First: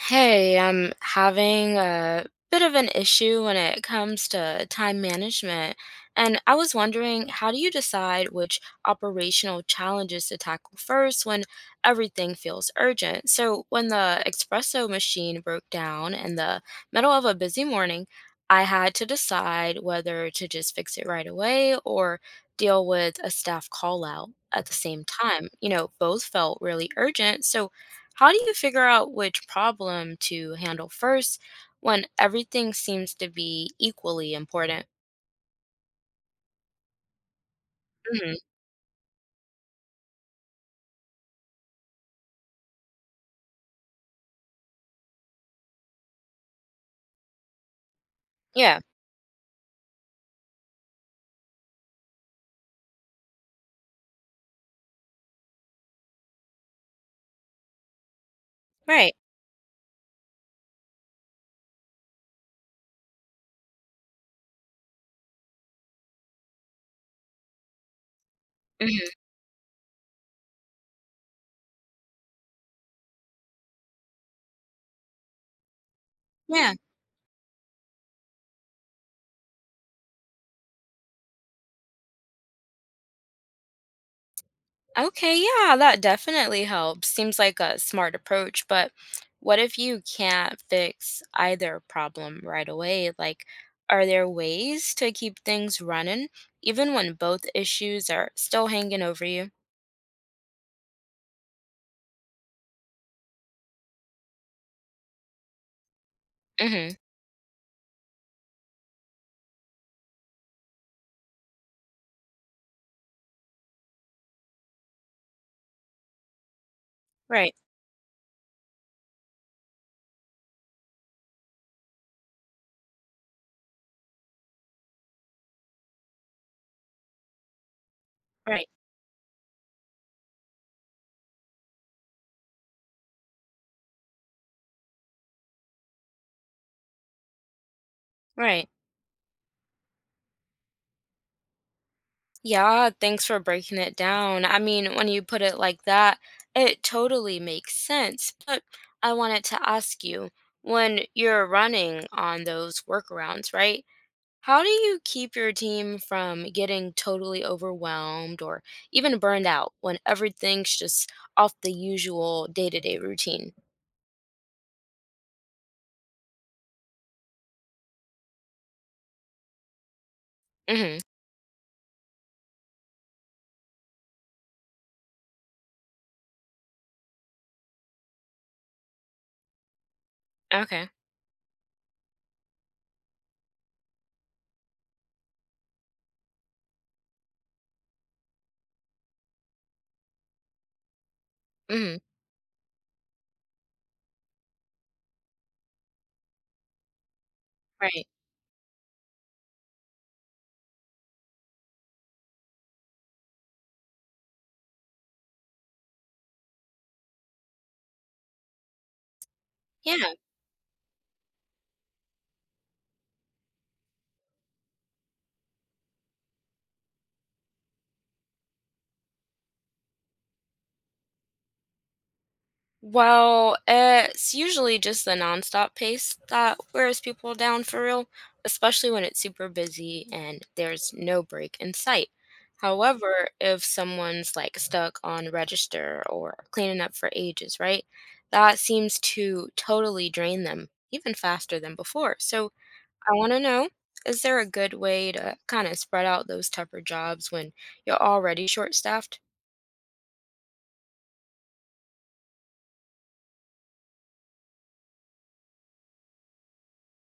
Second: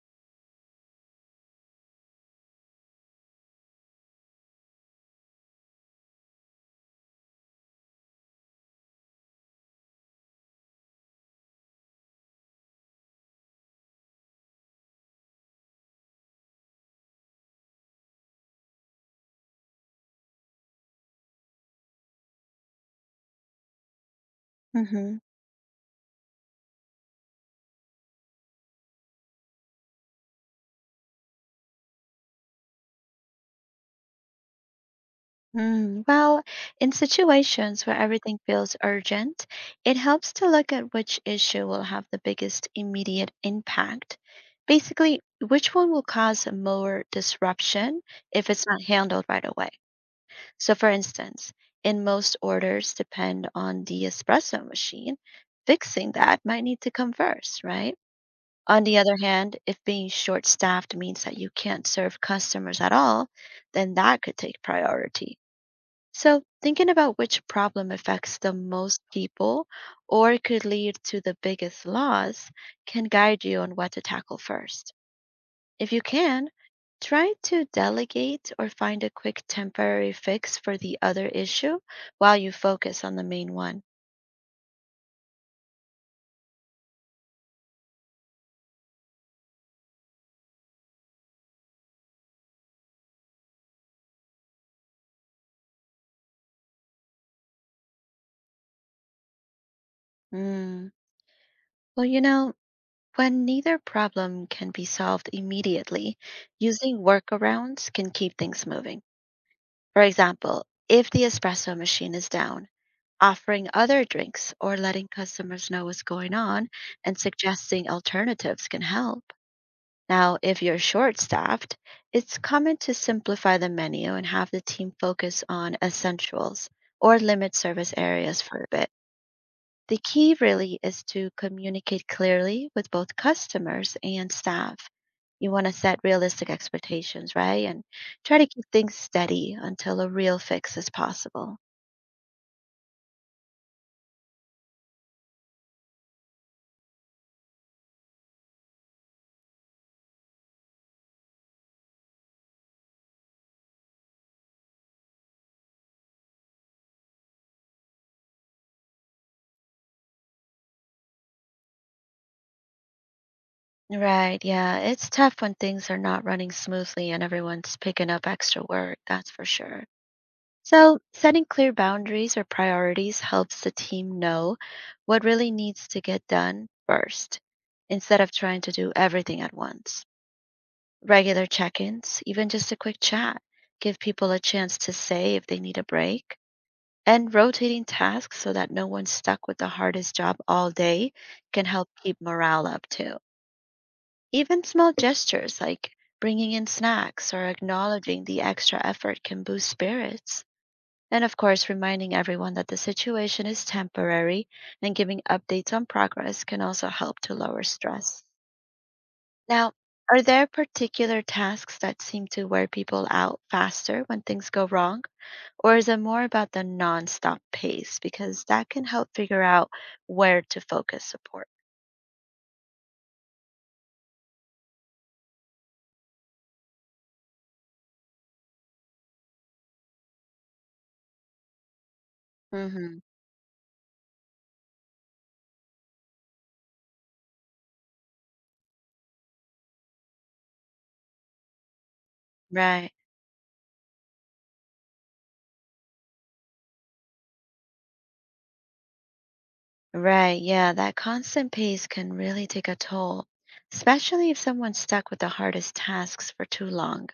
Hey, I'm having a bit of an issue when it comes to time management, and I was wondering, how do you decide which operational challenges to tackle first when everything feels urgent? So, when the espresso machine broke down in the middle of a busy morning, I had to decide whether to just fix it right away or deal with a staff call out at the same Mm-hmm. time. You know, both felt really urgent, so how do you figure out which problem to handle first when everything seems to be equally important? Mm. Well, in situations where Hmm. everything feels urgent, it helps to look at which issue will have the biggest immediate impact. Basically, which one will cause more disruption if it's Yeah, not handled right away. So, for instance, in most orders depend on the espresso machine, fixing that might need to come first, right? On the right. other hand, if being short staffed means that you can't serve customers at all, then that could take priority. So, thinking about which problem affects the most Hmm. people or could lead to the biggest loss can guide you on what to tackle first. If you can, Yeah. try to delegate or find a quick temporary fix for the other issue while you focus on the main one. Okay, yeah, that definitely helps. Seems like a smart approach, but what if you can't fix either problem right away? Like, are there ways to keep things running even when both issues are still hanging over you? Hmm. Well, you know, when neither problem can be solved immediately, Hmm. using workarounds can keep things moving. For example, if the espresso machine is down, offering other drinks or letting customers know what's going on and Right, suggesting alternatives can help. Now, if you're short staffed, it's common to simplify the menu and have the team focus on essentials or limit service areas for a right, bit. The key really is to communicate clearly with both customers and staff. You want to set realistic expectations, right? And try to keep right. things steady until a real fix is possible. Yeah, thanks for breaking it down. I mean, when you put it like that, it totally makes sense. But I wanted to ask you, when you're running on those workarounds, right? How do you keep your team from getting totally overwhelmed or even burned out when everything's just off the usual day-to-day routine? Right, yeah. It's tough when things are not running smoothly and everyone's picking up extra work, that's for sure. So, Mhm. setting clear boundaries or priorities helps the team know what really needs to get done first, instead of trying to do everything at once. Okay. Regular check ins, even just a quick chat, give people a chance to say if they need a break. And rotating tasks so that no one's stuck with the hardest job all day can help Mhm. keep morale up too. Even small gestures like bringing in snacks or Right. acknowledging the extra effort can boost spirits. And of course, reminding everyone that the situation is temporary and giving updates on progress can also help to lower stress. Now, Yeah. are there particular tasks that seem to wear people out faster when things go wrong? Or is it more about the nonstop pace? Because that can help figure out where to focus support. Well, it's usually just the nonstop pace that wears people down for real, especially when it's super busy and there's no break in sight. Hmm. However, if someone's like stuck on register or cleaning up for ages, right? That seems to totally drain them even faster than before. So Right. I want to know, is there a good way to kind of spread out those tougher jobs when you're already short-staffed? Right, yeah, that constant pace can really take a toll, especially if someone's stuck with the hardest tasks for too long.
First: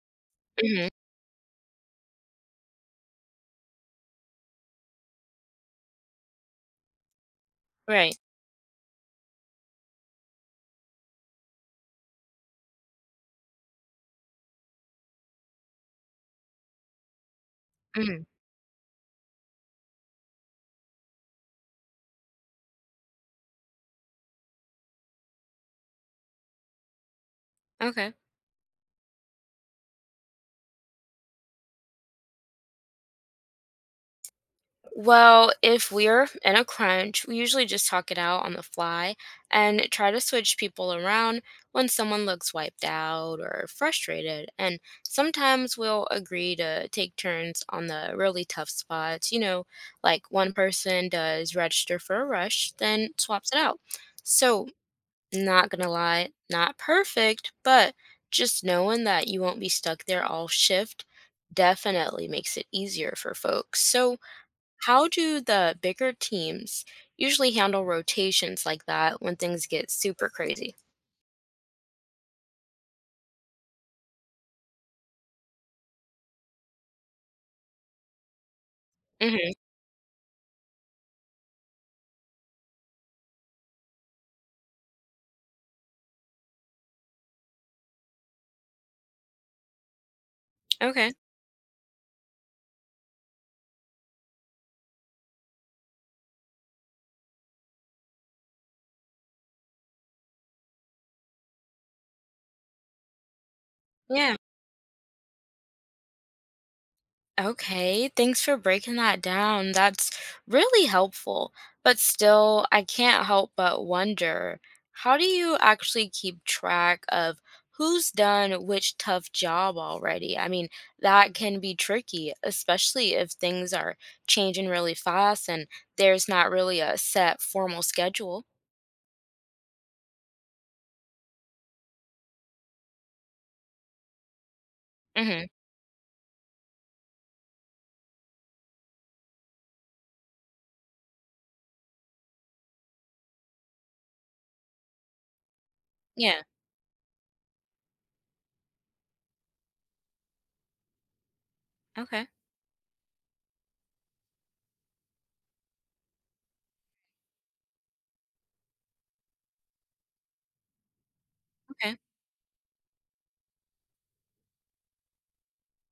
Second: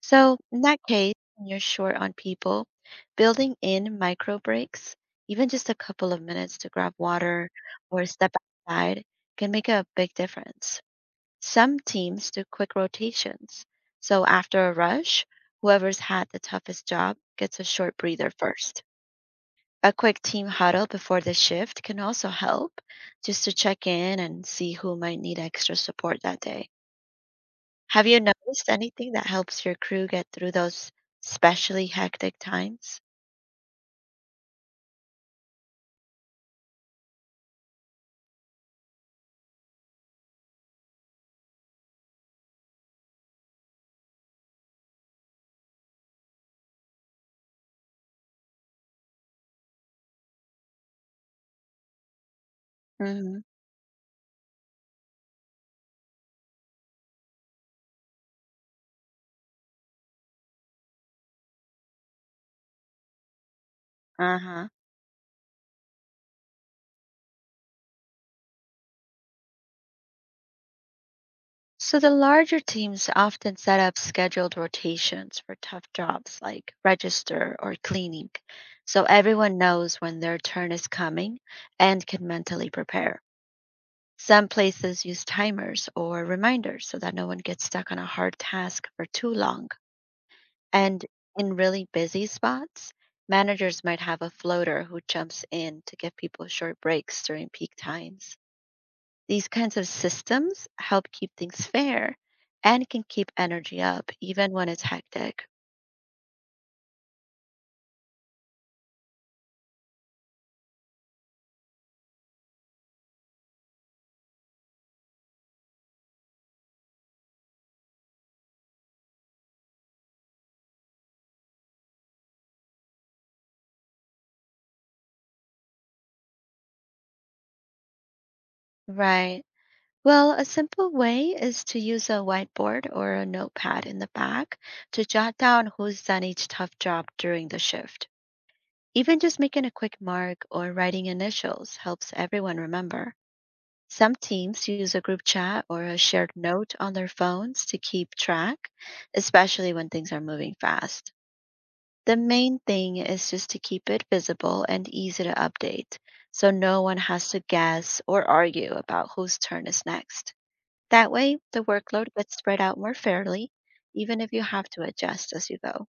So, in that Hmm. case, when you're short on people, building in micro breaks, even just a couple of minutes to grab water or Right. step outside, can make a big difference. Some teams do quick rotations. So, after a rush, whoever's had the toughest job gets a short Hmm. breather first. A quick team huddle before the shift can also help, just to check in and see who might need extra support that day. Have Okay. you noticed anything that helps your crew get through those especially hectic times? Well, if we're in a crunch, we usually just talk it out on the fly and try to switch people around when someone looks wiped out or frustrated. And sometimes we'll agree to take turns on the really tough spots. You know, like one person does register for a rush, then Hmm. swaps it out. So, not gonna lie, not perfect, but just knowing that you won't be stuck there all shift definitely makes it easier for folks. So, Uh-huh. how do the bigger teams usually handle rotations like that when things get super crazy? So the larger teams often set up scheduled rotations for tough jobs like register or cleaning, so Hmm. everyone knows when their turn is coming and can mentally prepare. Some places use timers or reminders so that no one gets stuck on a hard task for too long. And Okay. in really busy spots, managers might have a floater who jumps in to give people short breaks during peak times. These kinds of systems help keep things fair and can keep energy up Yeah. even when it's hectic. Okay. Thanks for breaking that down. That's really helpful. But still, I can't help but wonder how do you actually keep track of who's done which tough job already? I mean, that can be tricky, especially if things are changing really fast and there's not really a set formal schedule. Right. Well, a simple way is to use a whiteboard or a notepad in the back to jot Hmm. down who's done each tough job during the shift. Even just making a quick mark or writing initials helps everyone remember. Some teams use a group chat or a shared Yeah. note on their phones to keep track, especially when things are moving fast. The Okay. main thing is just to keep it visible and easy to update, so no one has to guess or argue about whose turn is next. That way, the Okay. workload gets spread out more fairly, even if you have to adjust as you go.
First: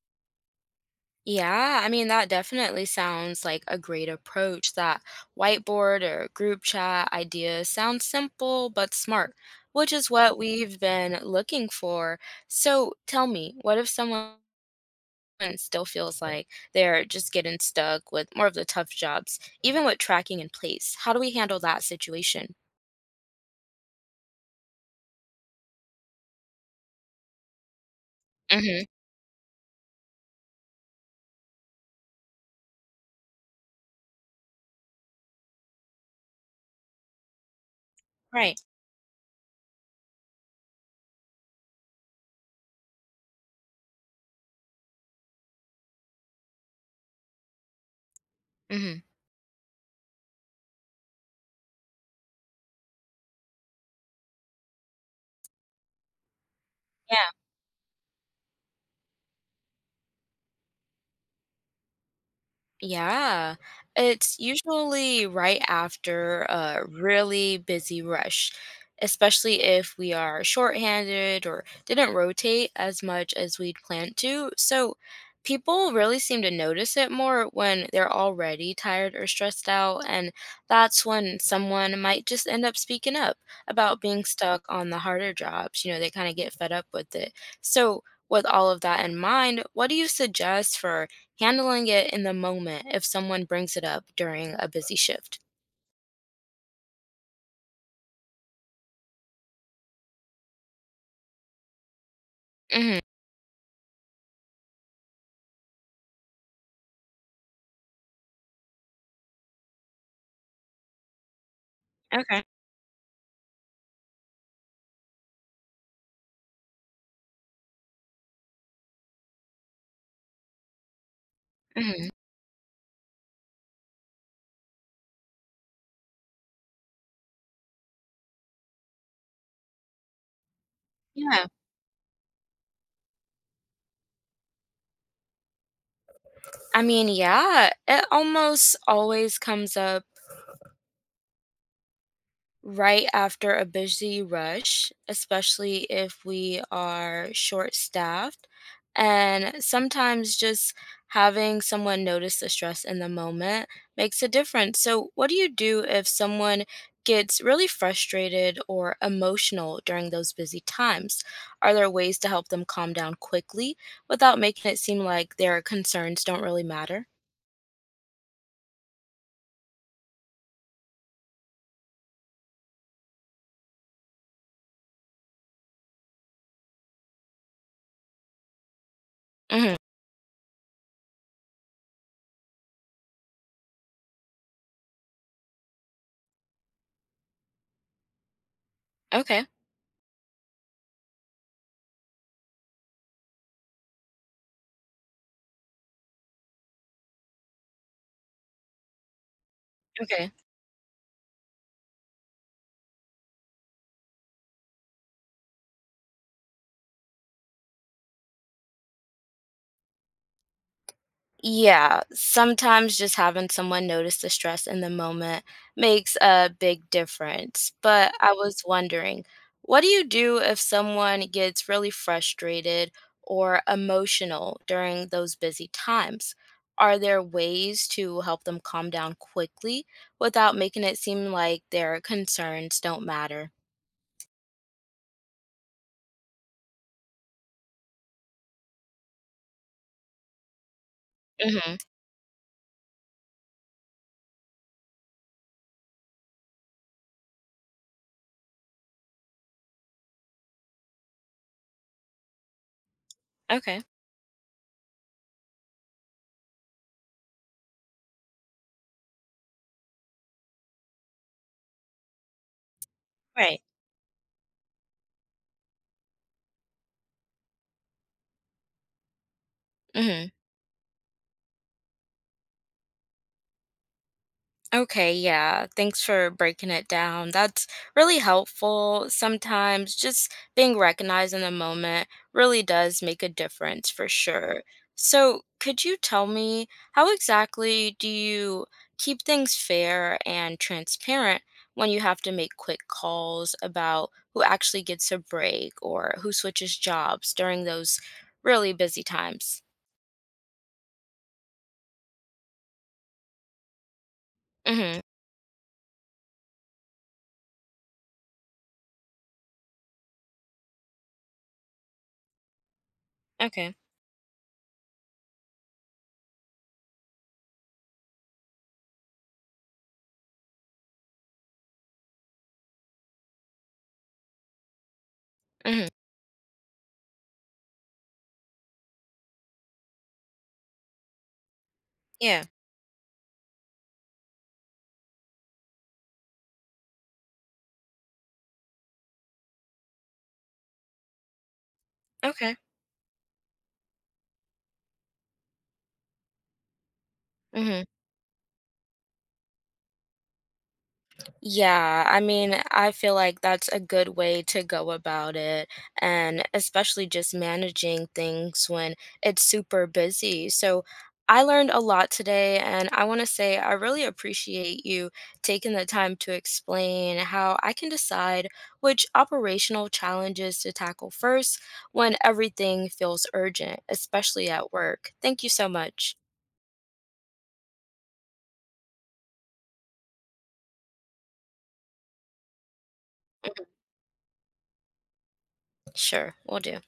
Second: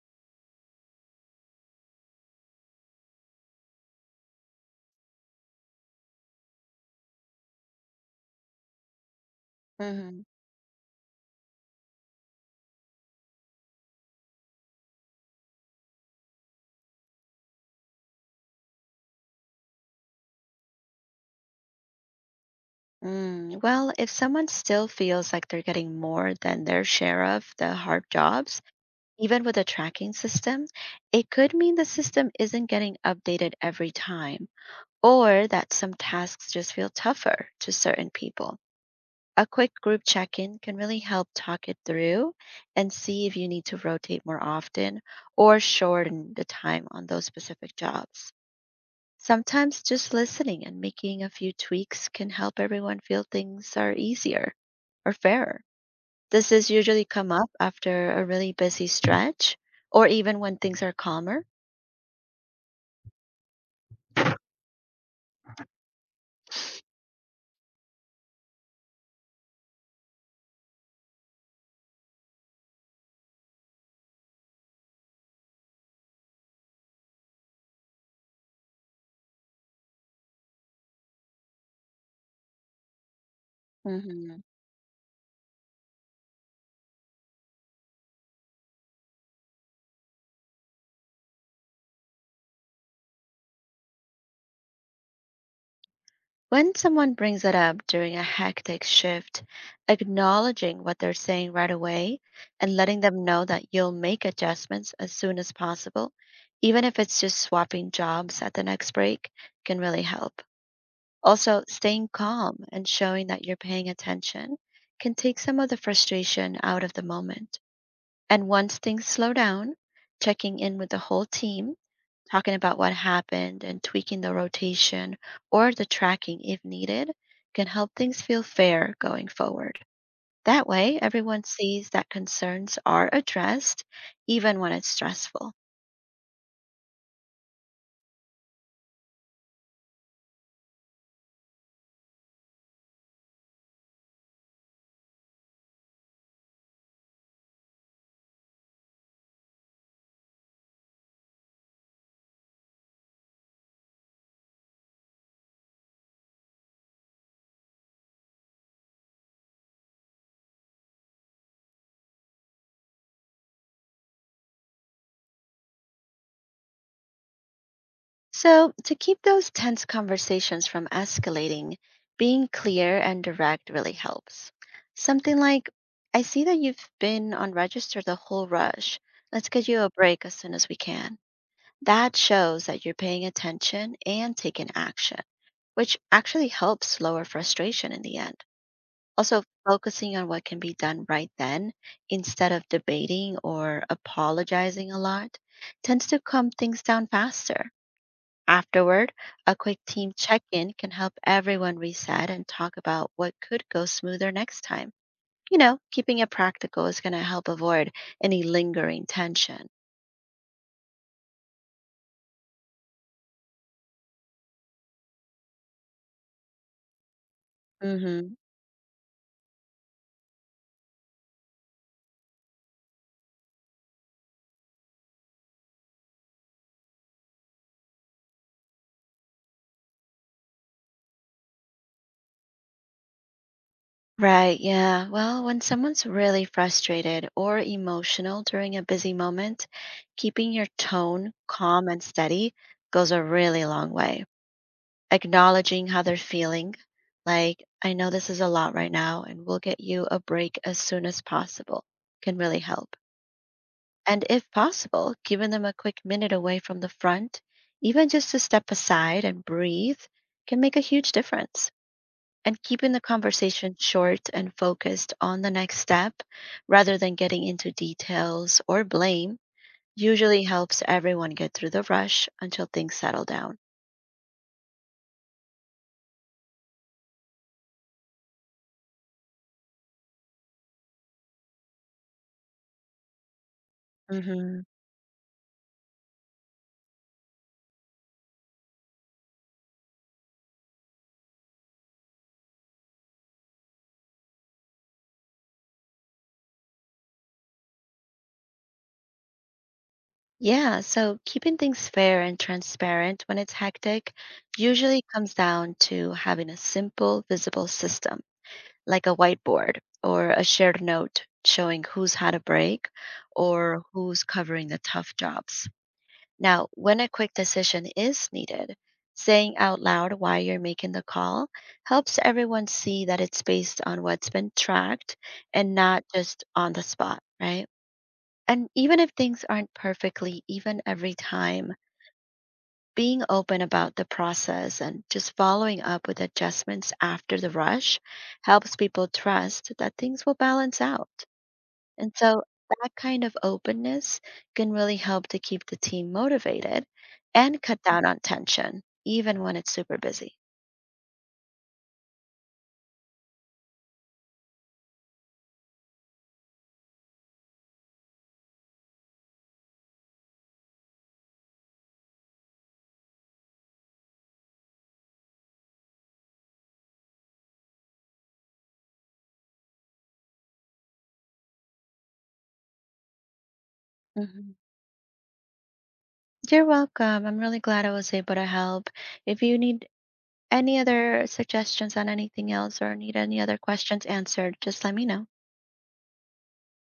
Yeah, I mean, that definitely sounds like a great approach. That whiteboard or group chat idea sounds simple but smart, which is Mhm. what we've been looking for. So tell me, what if someone still feels like they're just getting stuck with more of the tough jobs, even with tracking in place? How do we handle that situation? Mm, well, if someone still feels like they're getting more than their share of the hard jobs, Mm-hmm. even with a tracking system, it could mean the system isn't getting updated every time, or that some tasks just feel tougher to certain people. Right. A quick group check in can really help talk it through and see if you need to rotate more often or shorten the time on those specific jobs. Mm-hmm. Sometimes just listening and making a few tweaks can help everyone feel things are easier or fairer. Does this usually come up after a really busy stretch or even when things are calmer? Yeah, it's usually right after a really busy rush, especially if we are shorthanded or didn't rotate as much as we'd planned to. So people really seem to notice it more when they're already tired or stressed out, and that's when someone might just end up speaking up about being Mhm. stuck on the harder jobs. You know, they kind of get fed up with it. So with all of that in mind, what do you suggest for handling it in the moment if someone brings it up during a busy shift? When someone brings it up during a hectic shift, acknowledging what they're saying right away and letting Mhm. them know that you'll make adjustments as soon as possible, even if it's just swapping jobs at the next break, can really help. Also, staying Okay. calm and showing that you're paying attention can take some of the frustration out of the moment. And once things slow down, checking in with the whole team Mhm. talking about what happened and tweaking the rotation or the tracking if needed can help things feel fair going forward. That way, everyone Yeah. sees that concerns are addressed, even when it's stressful. I mean, yeah, it almost always comes up right after a busy rush, especially if we are short staffed. And sometimes just having someone notice the stress in the moment makes a difference. So, what do you do if someone gets really frustrated or emotional during those busy times? Are there ways to help them calm down quickly without making it seem like their concerns don't really matter? So, to keep those tense conversations from escalating, being clear and direct really helps. Something like, I see that you've been on register the whole rush. Let's get Hmm. you a break as soon as we can. That shows that you're paying attention and taking action, which actually helps lower frustration in the end. Also, Okay. focusing on what can be done right then instead of debating or apologizing a lot tends to calm things down faster. Afterward, a quick team Okay. check in can help everyone reset and talk about what could go smoother next time. You know, keeping it practical is going to help avoid any lingering tension. Yeah, sometimes just having someone notice the stress in the moment makes a big difference. But I Hmm. was wondering, what do you do if someone gets really frustrated or emotional during those busy times? Are there ways to help them calm down quickly without making it seem like their concerns don't matter? Right, yeah. Well, when someone's really frustrated or emotional during a busy moment, keeping your tone Hmm. calm and steady goes a really long way. Acknowledging how they're feeling, like, I know this is a lot right now, and we'll get you a break as soon as possible, can really help. Okay, And if possible, giving them a quick minute away from the front, even just to step aside and breathe, can make a huge difference and keeping the right. conversation short and focused on the next step rather than getting into details or blame Hmm. usually helps everyone get through the rush until things settle down. Okay, yeah. Thanks for breaking it down. That's really helpful. Sometimes just being recognized in the moment really does make a difference for Hmm. sure. So, could you tell me how exactly do you keep things fair and transparent when you have to make quick calls about who actually gets a break or who switches jobs during those really busy times? Yeah, so keeping things fair and transparent when it's hectic usually Mhm. comes down to having a simple, visible system like a whiteboard or a shared note showing who's had a break Okay. or who's covering the tough jobs. Now, when a quick decision is needed, saying out loud why you're making the call helps everyone see that it's based on what's been tracked and Mhm. not just on the spot, right? And even if things aren't perfectly even every time, Yeah. being open about the process and just following up with adjustments after the rush helps people trust that things will balance out. And so Okay. that kind of openness can really help to keep the team motivated and cut Mhm. down on tension, even when it's super busy. Yeah, I mean, I feel like that's a good way to go about it, and especially just managing things when it's super busy. So I learned a lot today, and I want to say I really appreciate you taking the time to explain how I can decide which operational challenges to tackle first when everything feels urgent, especially Hmm. at work. Thank you so much. You're welcome. I'm really glad I was able to help. If you need any other suggestions on anything else or need any other Mhm. questions answered, just let me know. Sure, we'll do.